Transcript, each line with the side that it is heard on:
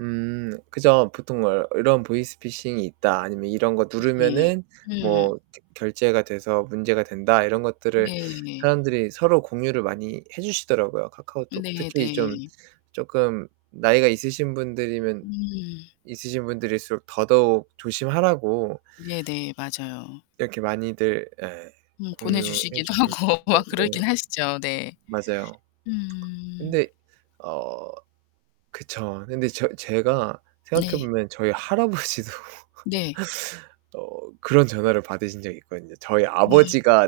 right: 음 그죠. 보통 뭐 이런 보이스 피싱이 있다, 아니면 이런 거
left: 네.
right: 누르면은
left: 음.
right: 뭐 결제가 돼서 문제가 된다, 이런 것들을
left: 네.
right: 사람들이 서로 공유를 많이 해 주시더라고요. 카카오톡.
left: 네,
right: 특히 좀
left: 네.
right: 쪼끔 나이가 있으신 분들이면,
left: 음.
right: 있으신 분들일수록 더더욱 조심하라고.
left: 네네. 맞아요.
right: 이렇게 많이들 예
left: 음
right: 공유해
left: 보내주시기도
right: 주실 것
left: 하고
right: 같고
left: 막
right: 그
left: 그러긴 하시죠, 네.
right: 맞아요.
left: 음.
right: 근데 어 그쵸. 근데 저 제가 생각해
left: 네.
right: 보면 저희 할아버지도
left: 네.
right: 어 그런 전화를 받으신 적이 있거든요. 저희
left: 음.
right: 아버지가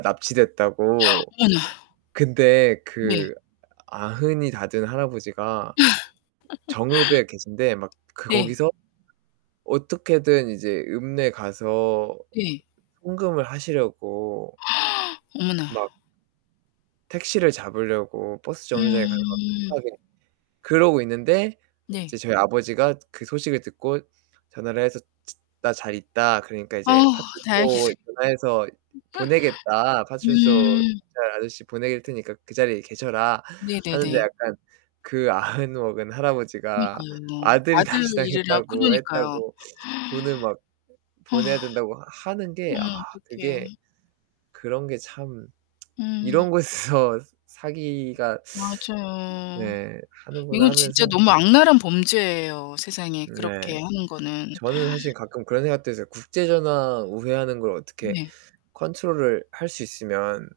right: 납치됐다고.
left: 어머나.
right: 근데
left: 네.
right: 그 아흔이 다 된 할아버지가 정읍에 계신데 막 그
left: 네.
right: 거기서 어떻게든 이제 읍내에 가서
left: 네.
right: 송금을 하시려고.
left: 어머나.
right: 막. 택시를 잡으려고 버스 정류장에 가서 막
left: 음.
right: 급하게 그러고 있는데
left: 네.
right: 이제 저희 아버지가 그 소식을 듣고 전화를 해서 나 잘 있다. 그러니까
left: 아
right: 이제
left: 다행이네.
right: 파출소 전화해서 보내겠다. 파출소
left: 음.
right: 경찰 아저씨 보낼 테니까 그 자리에 계셔라 하는데
left: 네네네.
right: 약간 그 아흔 먹은 할아버지가
left: 그러니까요.
right: 아들이
left: 아들 일이라
right: 납치당했다고
left: 그러니까요.
right: 했다고 돈을 막 보내야
left: 아
right: 된다고 하는 게 아
left: 어머
right: 그게
left: 어떡해.
right: 그런 게 참.
left: 음.
right: 이런 곳에서 사기가
left: 맞아요.
right: 네 하는구나
left: 이건 진짜
right: 하면서.
left: 너무 악랄한 범죄예요, 세상에
right: 네,
left: 그렇게 하는 거는.
right: 저는 사실 가끔 그런 생각도 했어요. 국제전화 우회하는 걸 어떻게
left: 네.
right: 컨트롤을 할 수 있으면.